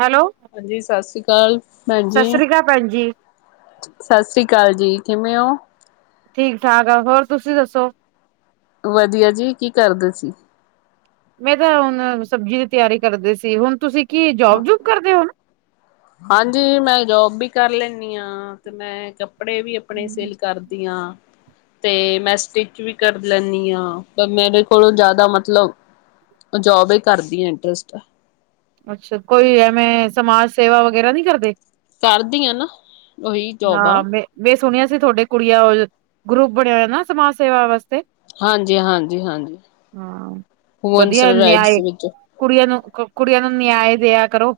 Hello ਹਾਂਜੀ ਸਤਿ ਸ੍ਰੀ ਅਕਾਲ ਭੈਣ ਸਤਿ ਜੀ ਸ੍ਰੀ ਅਕਾਲ ਭੈਣ ਜੀ ਸਤਿ ਸ੍ਰੀ ਅਕਾਲ ਜੀ ਕਿਵੇਂ ਹੋ ਠੀਕ ਠਾਕ ਆ ਹੋਰ ਤੁਸੀਂ ਦੱਸੋ ਵਧੀਆ ਜੀ ਕੀ ਕਰਦੇ ਸੀ ਮੈਂ ਤਾਂ ਹੁਣ ਸਬਜ਼ੀ ਦੀ ਤਿਆਰੀ ਕਰਦੀ ਸੀ ਹੁਣ ਤੁਸੀਂ ਕੀ ਜੋਬ ਜੂਬ ਕਰਦੇ ਹੋ ਹਾਂਜੀ ਮੈਂ ਜੋਬ ਵੀ ਕਰ ਲੈਦੀ ਹਾਂ ਤੇ ਮੈਂ ਕੱਪੜੇ ਵੀ ਆਪਣੇ ਸਿਲ ਕਰਦੀਆਂ ਤੇ ਮੈਂ ਸਟਿਚ ਵੀ ਕਰ ਲੈਂਦੀ ਹਾਂ ਪਰ ਮੇਰੇ ਕੋਲੋਂ ਜ਼ਿਆਦਾ ਮਤਲਬ ਜੋਬ ਹੀ ਕਰਦੀ ਆ ਇੰਟਰਸਟਹੇ ਅੱਛਾ ਕੋਈ ਐਵੇਂ ਸਮਾਜ ਸੇਵਾ ਵਗੈਰਾ ਨਹੀ ਕਰਦੇ ਕਰਦੀਆਂ ਨਾ ਉਹੀ ਜੋਬਾਂ ਬੇ ਸੁਣਿਆ ਸੀ ਤੁਹਾਡੇ ਕੁੜੀਆਂ ਗਰੁੱਪ ਬਣਿਆ ਹੋਇਆ ਨਾ ਸਮਾਜ ਸੇਵਾ ਵਾਸਤੇ ਹਾਂਜੀ -ਹਾਂਜੀ -ਹਾਂਜੀ ਹਾਂ ਹੋਮ ਵਧੀਆ ਰਾਈਡਸ ਨਿਆਏ ਵਿੱਚ ਕੁੜੀਆਂ ਨੂੰ ਕੁੜੀਆਂ ਨੂੰ ਨਿਆਇ ਦਿਆ ਕਰੋ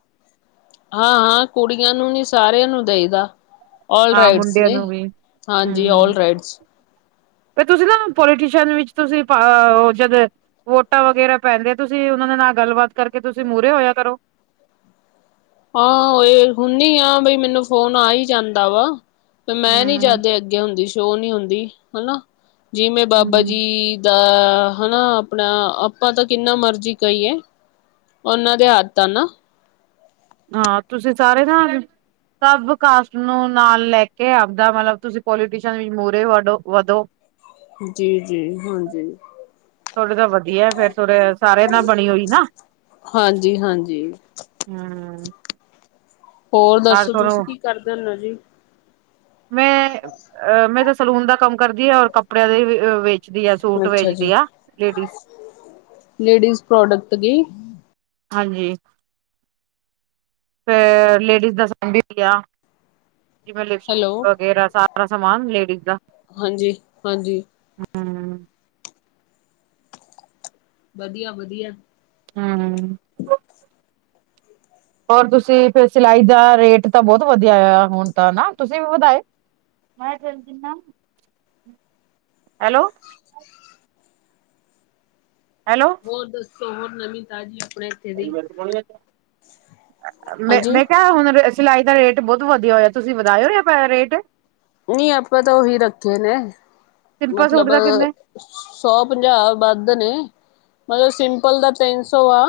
ਹਾਂ ਹਾਂ ਕੁੜੀਆਂ ਨੂੰ ਨੀ ਸਾਰਿਆਂ ਨੂੰ ਦੇਈਦਾ ਆਲ ਹਾਂ ਰਾਈਡਜ਼ ਮੁੰਡਿਆਂ ਨੇ ਨੂੰ ਵੀ ਹਾਂਜੀ ਆਲ ਰਾਈਡਜ਼ ਫੇਰ ਤੁਸੀਂ ਨਾ ਪੋਲੀਟੀਸ਼ਨ ਵਿੱਚ ਤੁਸੀਂ ਉਹ ਜਦ ਵੋਟਾਂ ਵਗੈਰਾ ਪੈਂਦੇ ਆ ਤੁਸੀਂ ਉਹਨਾਂ ਦੇ ਨਾਲ ਗੱਲਬਾਤ ਕਰਕੇ ਤੁਸੀਂ ਮੂਹਰੇ ਹੋਇਆ ਕਰੋ। ਹਾਂ, ਓਏ ਹੁੰਦੀ ਆ ਬਈ ਮੈਨੂੰ ਫੋਨ ਆ ਹੀ ਜਾਂਦਾ ਵਾ। ਮੈਂ ਨੀ ਹੂੰ, ਜਾਂਦੇ ਅੱਗੇ ਹੁੰਦੀ ਸ਼ੋਅ ਨੀ ਹੁੰਦੀ। ਹਨਾ। ਜਿਵੇਂ ਬਾਬਾ ਹੂੰ ਜੀ ਦਾ ਹਨਾ। ਆਪਣਾ ਆਪਾਂ ਤਾਂ ਕਿੰਨਾ ਮਰਜੀ ਕਹੀਏ। ਉਹਨਾਂ ਦੇ ਹੱਥ ਆ ਨਾ। ਹਾਂ, ਤੁਸੀਂ ਸਾਰੇ ਜਾ ਸਭ ਕਾਸਟ ਨੂੰ ਨਾਲ ਲੈ ਕੇ ਆਪਦਾ ਮਤਲਬ ਤੁਸੀਂ ਪੋਲੀਟੀਸ਼ਨ ਮੂਹਰੇ ਵਡੋ ਵਧੋ। ਜੀ ਜੀ ਹਾਂਜੀ। ਥਹਾਡੇ ਤਾਂ ਵਧੀਆ ਫੇਰ ਤੁਰ ਸਾਰੇ ਨਾਲ ਬਣੀ ਹੋਈ ਨਾ। ਹਾਂਜੀ ਹਾਂਜੀ ਹਮ। ਹੋਰ ਦੱਸੋ ਤੁਸੀਂ ਕੀ ਕਰਦੇ ਹੁਣੇ ਓ ਜੀ? ਮੈਂ ਅ ਮੈਂ ਤਾਂ ਸਲੂਨ ਦਾ ਕੰਮ ਕਰਦੀ ਆ ਔਰ ਕੱਪੜਿਆਂ ਦੇ ਵੇ। ਵੇਚਦੀ ਆ ਸੂਟ ਅੱਛਾ ਜੀ ਵੇਚਦੀ ਆ। ਲੇਡੀਜ਼ ਲੇਡੀਜ਼ ਪ੍ਰੋਡਕਟ ਦੀ ਹਾਂਜੀ। ਫੇਰ ਲੇਡੀਜ਼ ਦਾ ਵੀ ਹੋਗਾ। ਜਿਵੇਂ ਲਿਸਟ ਹੈਲੋ ਵਗੈਰਾ ਸਾਰੇ ਸਾਰਾ ਸਮਾਨ ਲੇਡੀਜ਼ ਦਾ। ਹਾਂਜੀ- ਹਾਂਜੀ। ਹੂੰ, ਵਧੀਆ- ਵਧੀਆ। ਹੂ- ਹੂ। ਰ ਤੁਸੀਂ ਫਿਰ ਸਿਲਾਈ ਦਾ ਰੇਟ ਤਾਂ ਬਹੁਤ ਵਧਿਆ ਆ ਹੁਣ ਤਾਂ ਨਾ ਤੁਸੀਂ ਵੀ ਵਧਾਏ। ਮੈਂ ਫਿਰ ਦੇਨਾ। ਹੈਲੋ, ਹੈਲੋ, ਹੋਰ ਦੱਸੋ ਹੋਰ ਨਵੀਂ ਤਾਜ਼ੀ ਆਪਣੇ ਦੀ ਮੈਂ, ਹਾਂਜੀ। ਮੈਂ ਕਿਹਾ, ਹੁਣ ਸਿਲਾਈ ਦਾ ਰੇਟ ਬਹੁਤ ਵਧੀਆ ਹੋਇਆ। ਤੁਸੀਂ ਵਧਾਇਓ ਯ ਰੇਟ। ਨਹੀਂ, ਆਪਾਂ ਤਾਂ ਉਹੀ ਰੱਖੇ ਨੇ, ਸਿੰਪਲ ਸੂਟ ਮਤਲਬ ਦਾ ਕਿੰਨੇ ਸੌ ਪੰਜਾਹ ਵੱਧ ਨੇ। ਮਤਲਬ ਸਿੰਪਲ ਦਾ ਤਿੰਨ ਸੌ ਆ।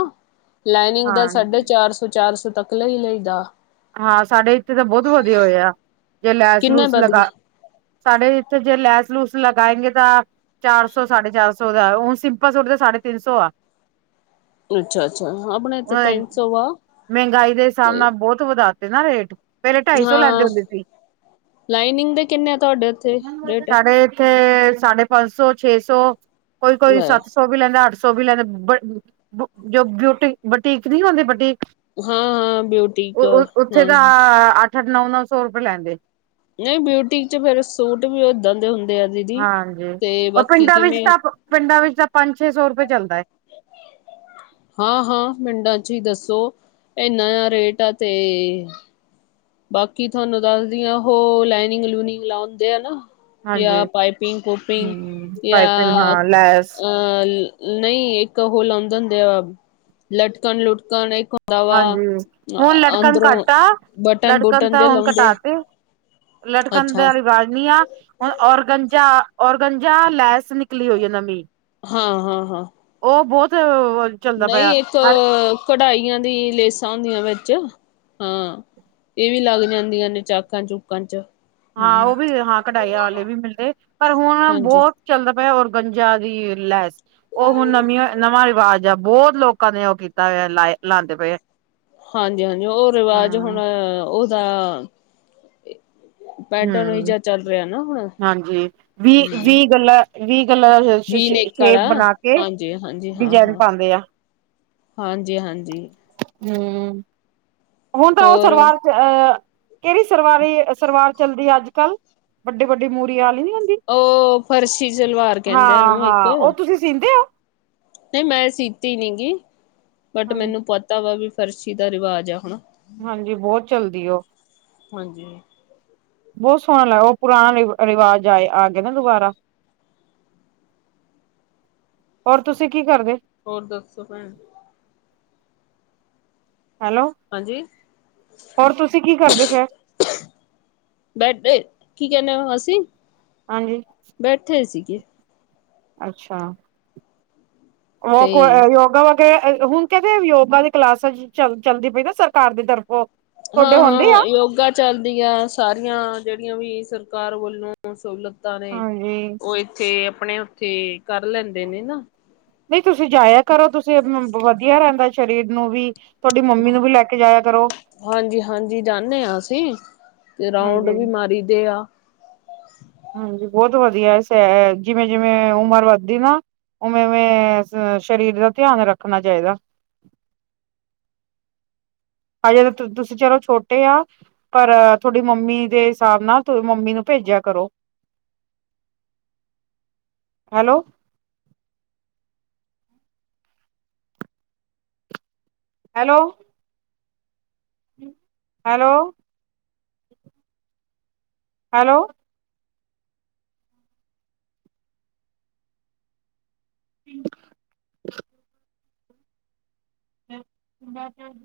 ਲਾਈਨਿੰਗ ਹਾਂ ਦਾ ਸਾਢੇ ਚਾਰ ਸੌ, ਚਾਰ ਸੌ ਤੱਕ ਲਈ ਲਈਦਾ। ਹਾਂ, ਸਾਡੇ ਇੱਥੇ ਤਾਂ ਬਹੁਤ ਵਧੀਆ ਹੋਏ ਆ। ਜੇ ਲੈਸ- ਕਿੰਨੇ ਲੂਸ ਵੱਧ ਲਗਾ ਗਏ ਸਾਡੇ ਇੱਥੇ ਜੇ ਲੈਸ- ਲੂਸ ਲਗਾਏਗੇ ਤਾਂ ਚਾਰ ਸੌ ਸਾਢੇ ਚਾਰ ਸੌ ਦਾ ਉਹ ਸਿੰਪਲ ਸੂਟ ਦਾ ਸਾਢੇ ਤਿੰਨ ਸੌ ਆ। ਅੱਛਾ ਅੱਛਾ ਆਪਣੇ ਤਾਂ ਹਾਂ। ਉਹ ਤਿੰਨ ਸੌ ਆ ਮਹਿੰਗਾਈ ਦੇ ਹਿਸਾਬ ਤੇ ਨਾਲ ਬਹੁਤ ਤੋ ਵਧਾਤੇ ਨਾ ਰੇਟ। ਪਹਿਲੇ ਢਾਈ ਸੌ ਲੈਂਦੇ ਹਾਂ ਹੁੰਦੇ ਸੀ। ਲਾਈਨਿੰਗ ਦੇ ਕਿੰਨੇ ਤੁਹਾਡੇ ਉੱਥੇ ਰੇਟ ਸਾਡੇ ਇੱਥੇ ਸਾਢੇ ਪੰਜ ਸੌ, ਛੇ ਸੌ ਕੋਈ- ਕੋਈ ਹਾਂ ਸੱਤ ਸ ਸੌ ਵੀ ਲੈਂਦਾ। ਅੱਠ ਸੌ ਵੀ ਲੈਂਦੇ ਜੋ ਬਿਊਟੀ- ਬੁਟੀਕ ਨੀ ਲਾਉਦੇ ਬਟੀਕ। ਹਾਂ- ਹਾਂ ਬਊਟੀ ਬਿਊਟੀਕ ਉਹ ਉੱਥੇ ਤਾਂ ਅੱਠ- ਅੱਠ, ਨੌ- ਨੌ ਸੌ ਰੁਪਏ ਲੈਂਦੇ। ਨਹੀਂ, ਬਿਊਟੀ ਚ' ਫੇਰ ਸੂਟ ਵੀ ਏਦਾਂ ਦੇ ਹੁੰਦੇ ਆ। ਦੀਦੀ ਹਾਂਜੀ ਤੇ ਔਰ ਬਾਕੀ ਪਿੰਡਾਂ ਵਿੱਚ ਕਿਵੇਂ ਆ। ਤਾਂ ਪਿੰਡਾਂ ਵਿੱਚ ਤਾਂ ਪੰਜ- ਛੇ ਸੌ ਰੁਪਏ ਚੱਲਦਾ ਹੈ। ਹਾਂ -ਹਾਂ ਪਿੰਡਾਂ 'ਚ ਹੀ ਦੱਸੋ ਇੰਨਾ ਜ ਰੇਟ ਆ। ਤੇ ਬਾਕੀ ਤੁਹਾਨੂੰ ਦੱਸਦੀ ਆ ਉਹ ਲਾਈਨਿੰਗ- ਲੂਨਿੰਗ ਲਾਉਂਦੇ ਆ ਨਾ। ਜਾਂ ਹਾਂਜੀ ਪਾਈਪਿੰਗ- ਕੋਪਿੰਗ ਹਮ ਪਾਈਪਿੰਨ ਜਾਂ ਹਾਂ ਲੈਸ ਅ ਨਹੀਂ, ਇੱਕ ਉਹ ਲਾਉਂਦੇ ਹੁੰਦੇ ਆ। ਲਟਕਣ- ਲੁਟਕਣ ਇੱਕ ਹੁੰਦਾ ਵਾ ਹਾਂਜੀ। ਹੁਣ ਲਟਕਣ ਨੂੰ ਅੰਦਰੋਂ ਘੱਟ ਆ। ਬਟਨ ਲਟਕਣ ਬੁਟਨ ਤਾਂ ਜੇ ਹੁਣ ਲਾਉਂਦੇ ਕਟਾ ਤੇ। ਲਟਕਣ ਅੱਛਾ ਦਾਰੀ ਗੜਨੀ ਆ ਹੁਣ ਔਰਗੰਜਾ, ਔਰਗੰਜਾ ਲੈਸ ਨਿਕਲੀ ਹੋਈ ਹੈ ਨਵੀਂ। ਹਾਂ- ਹਾਂ- ਹਾਂ। ਉਹ ਬਹੁਤ ਚੱਲਦਾ ਪਿਆ ਨਹੀਂ, ਇੱਕ ਹਰ ਕਢਾਈਆਂ ਦੀ ਲੇਸਾਂ ਹੁੰਦੀਆਂ ਵਿੱਚ ਹਾਂ। ਇਹ ਵੀ ਲੱਗ ਜਾਂਦੀਆਂ ਨੇ, ਚਾਕਾਂ-ਚੂਕਾਂ'ਚ। ਹਾਂ ਉਹ ਵੀ, ਹਾਂ ਕਢਾਈਆਂ ਵਾਲੇ ਵੀ ਮਿਲਦੇ, ਪਰ, ਹੁਣ ਹਾਂਜੀ ਬਹੁਤ ਚੱਲਦਾ ਪਿਆ, ਔਰਗੰਜਾ ਦੀ ਲੈਸ। ਉਹ ਹੁਣ ਨਵੀਆਂ, ਨਵਾਂ ਰਿਵਾਜ ਜਾਂ ਬਹੁਤ ਲੋਕਾਂ ਨੇ ਉਹ ਕੀਤਾ ਹੋਇਆ, ਲਾ, ਲਾਂਦੇ ਪਏ। ਹਾਂਜੀ-ਹਾਂਜੀ, ਉਹ ਰਿਵਾਜ਼ ਹੁਣ, ਹਮ ਉਹਦਾ ਪੈਟਰਨ ਹੀ ਹੂੰ, ਜਿਹਾ ਚੱਲ ਰਿਹਾ ਨਾ ਹੁਣ ਹਾਂਜੀ ਵੀ-ਵੀ, ਗੱਲਾ, ਵੀਹ ਗੱਲਾ ਵੀ ਸਸਸ਼ੇ, ਨੇਕ ਸ਼ੇਪ ਆਲਾ ਬਣਾਕੇ ਹਾਂਜੀ ਡਿਜਾਇਨ ਪਾਂਦੇ ਆ। ਹਾਂਜੀ-ਹਾਂਜੀ। ਹੂੰ, ਹੁਣ ਤਾਂ ਉਹ ਹੋਰ ਸਰਵਾਰ ਅਹ ਕਿਹਰੀ ਸਰਵਾਰੀ, ਸਰਵਾਰ ਚੱਲਦੀ ਅੱਜ-ਕੱਲ? ਵੱਡੇ-ਵੱਡੀ ਮੂਹਰੀ ਵਾਲੀ ਨੀ ਹੁੰਦੀ। ਉਹ, ਫਰਸ਼ੀ ਸ਼ਲਵਾਰ ਕਹਿੰਦੇ ਆ, ਹਾਂ ਓਹਨੂੰ ਇੱਕ। ਹਾਂ ਉਹ ਤੁਸੀਂ ਸੀਂਦੇ ਹੋ? ਨਹੀਂ ਮੈਂ ਸੀਤੀ ਨੀਂ ਗੀ, ਬਟ ਹੋ ਮੈਨੂੰ ਪਤਾ ਵਾ ਵੀ, ਫਰਸ਼ੀ ਦਾ ਰਿਵਾਜ ਆ ਹੁਣ। ਹਾਂਜੀ, ਬਹੁਤ ਚਲਦੀ, ਉਹ। ਹਾਂਜੀ। ਬਹੁਤ ਸੋਹਣਾ ਲੱਗ ਉਹ ਪੁਰਾਣੇ ਰਿਵਾਜ ਆਏ, ਆ ਗਏ ਨਾ ਦੁਬਾਰਾ। ਹੋਰ, ਤੁਸੀਂ ਕੀ ਕਰਦੇ? ਹੋਰ, ਦੱਸੋ ਭੈਣ? ਹੈਲੋ ਹਾਂਜੀ! ਹੋਰ ਤੁਸੀਂ ਕੀ ਕਰਦੇ ਫੇਰ ਬੈਠੇ, ਕੀ ਕਹਿੰਨੇ ਓਂ? ਅਸੀਂ। ਹਾਂਜੀ। ਬੈਠੇ ਸੀਗੇ। ਅੱਛਾ, ਉਹ, ਤੇ ਕੋ ਯੋਗਾ ਵਾ ਤੇ, ਹੁਣ ਕਹਿੰਦੇ ਯੋਗਾ ਦੀ ਕਲਾਸ'ਚ ਚੱਲਦੀ ਪਈ ਨਾ, ਸਰਕਾਰ ਦੀ ਤਰਫੋਂ। ਤੁਹਾਡੇ ਹੁੰਦੇ ਆ ਹਾਂ-ਹਾਂ, ਯੋਗਾ ਚੱਲਦੀ ਆ, ਸਾਰੀਆਂ ਜਿਹੜੀਆਂ ਵੀ ਸਰਕਾਰ ਵੱਲੋਂ ਹੁਣ ਸਹੂਲਤਾਂ ਨੇ, ਹਾਂਜੀ ਉਹ ਇੱਥੇ, ਆਪਣੇ ਉੱਥੇ ਕਰ ਲੈਂਦੇ ਨੇ ਨਾ। ਨਹੀਂ ਤੁਸੀਂ ਜਾਇਆ ਕਰੋ, ਤੁਸੀਂ ਵਧੀਆ ਰਹਿੰਦਾ ਸਰੀਰ ਨੂੰ ਵੀ। ਮੰਮੀ ਨੂੰ ਵੀ ਲੈਕੇ ਜਾਇਆ ਕਰੋ ਹਾਂਜੀ-ਹਾਂਜੀ, ਜਾਂਨੇ ਆਂ ਅਸੀ, ਤੇ ਰਾਊਂਂਡ ਹਾਂਜੀ ਵੀ ਮਾਰੀਦੇ ਆ। ਹਾਂਜੀ, ਬਹੁਤ ਵਧੀਆ ਸੈਰ। ਜਿਵੇਂ-ਜਿਵੇਂ ਉਮਰ ਵੱਧਦੀ ਨਾ ਉਵੇਂ-ਉਂਵੇਂ ਸਰੀਰ ਦਾ ਧਿਆਨ ਰੱਖਣਾ ਚਾਹੀਦਾ। ਹਜੇ ਤਾਂ ਤਤ ਤੁਸੀਂ ਚਲੋ ਛੋਟੇ ਆਂ ਪਰ, ਥੋਡੀ ਮੰਮੀ ਦੇ ਹਿਸਾਬ ਨਾਲ, ਮੰਮੀ ਨੂੰ ਭੇਜਿਆ ਕਰੋ। ਹ। [inaudible] ਹੈਲੋ। ਹੈਲੋ! ਹੈਲੋ! ਹੈਲੋ! [inaudible] ਫ। [inaudible]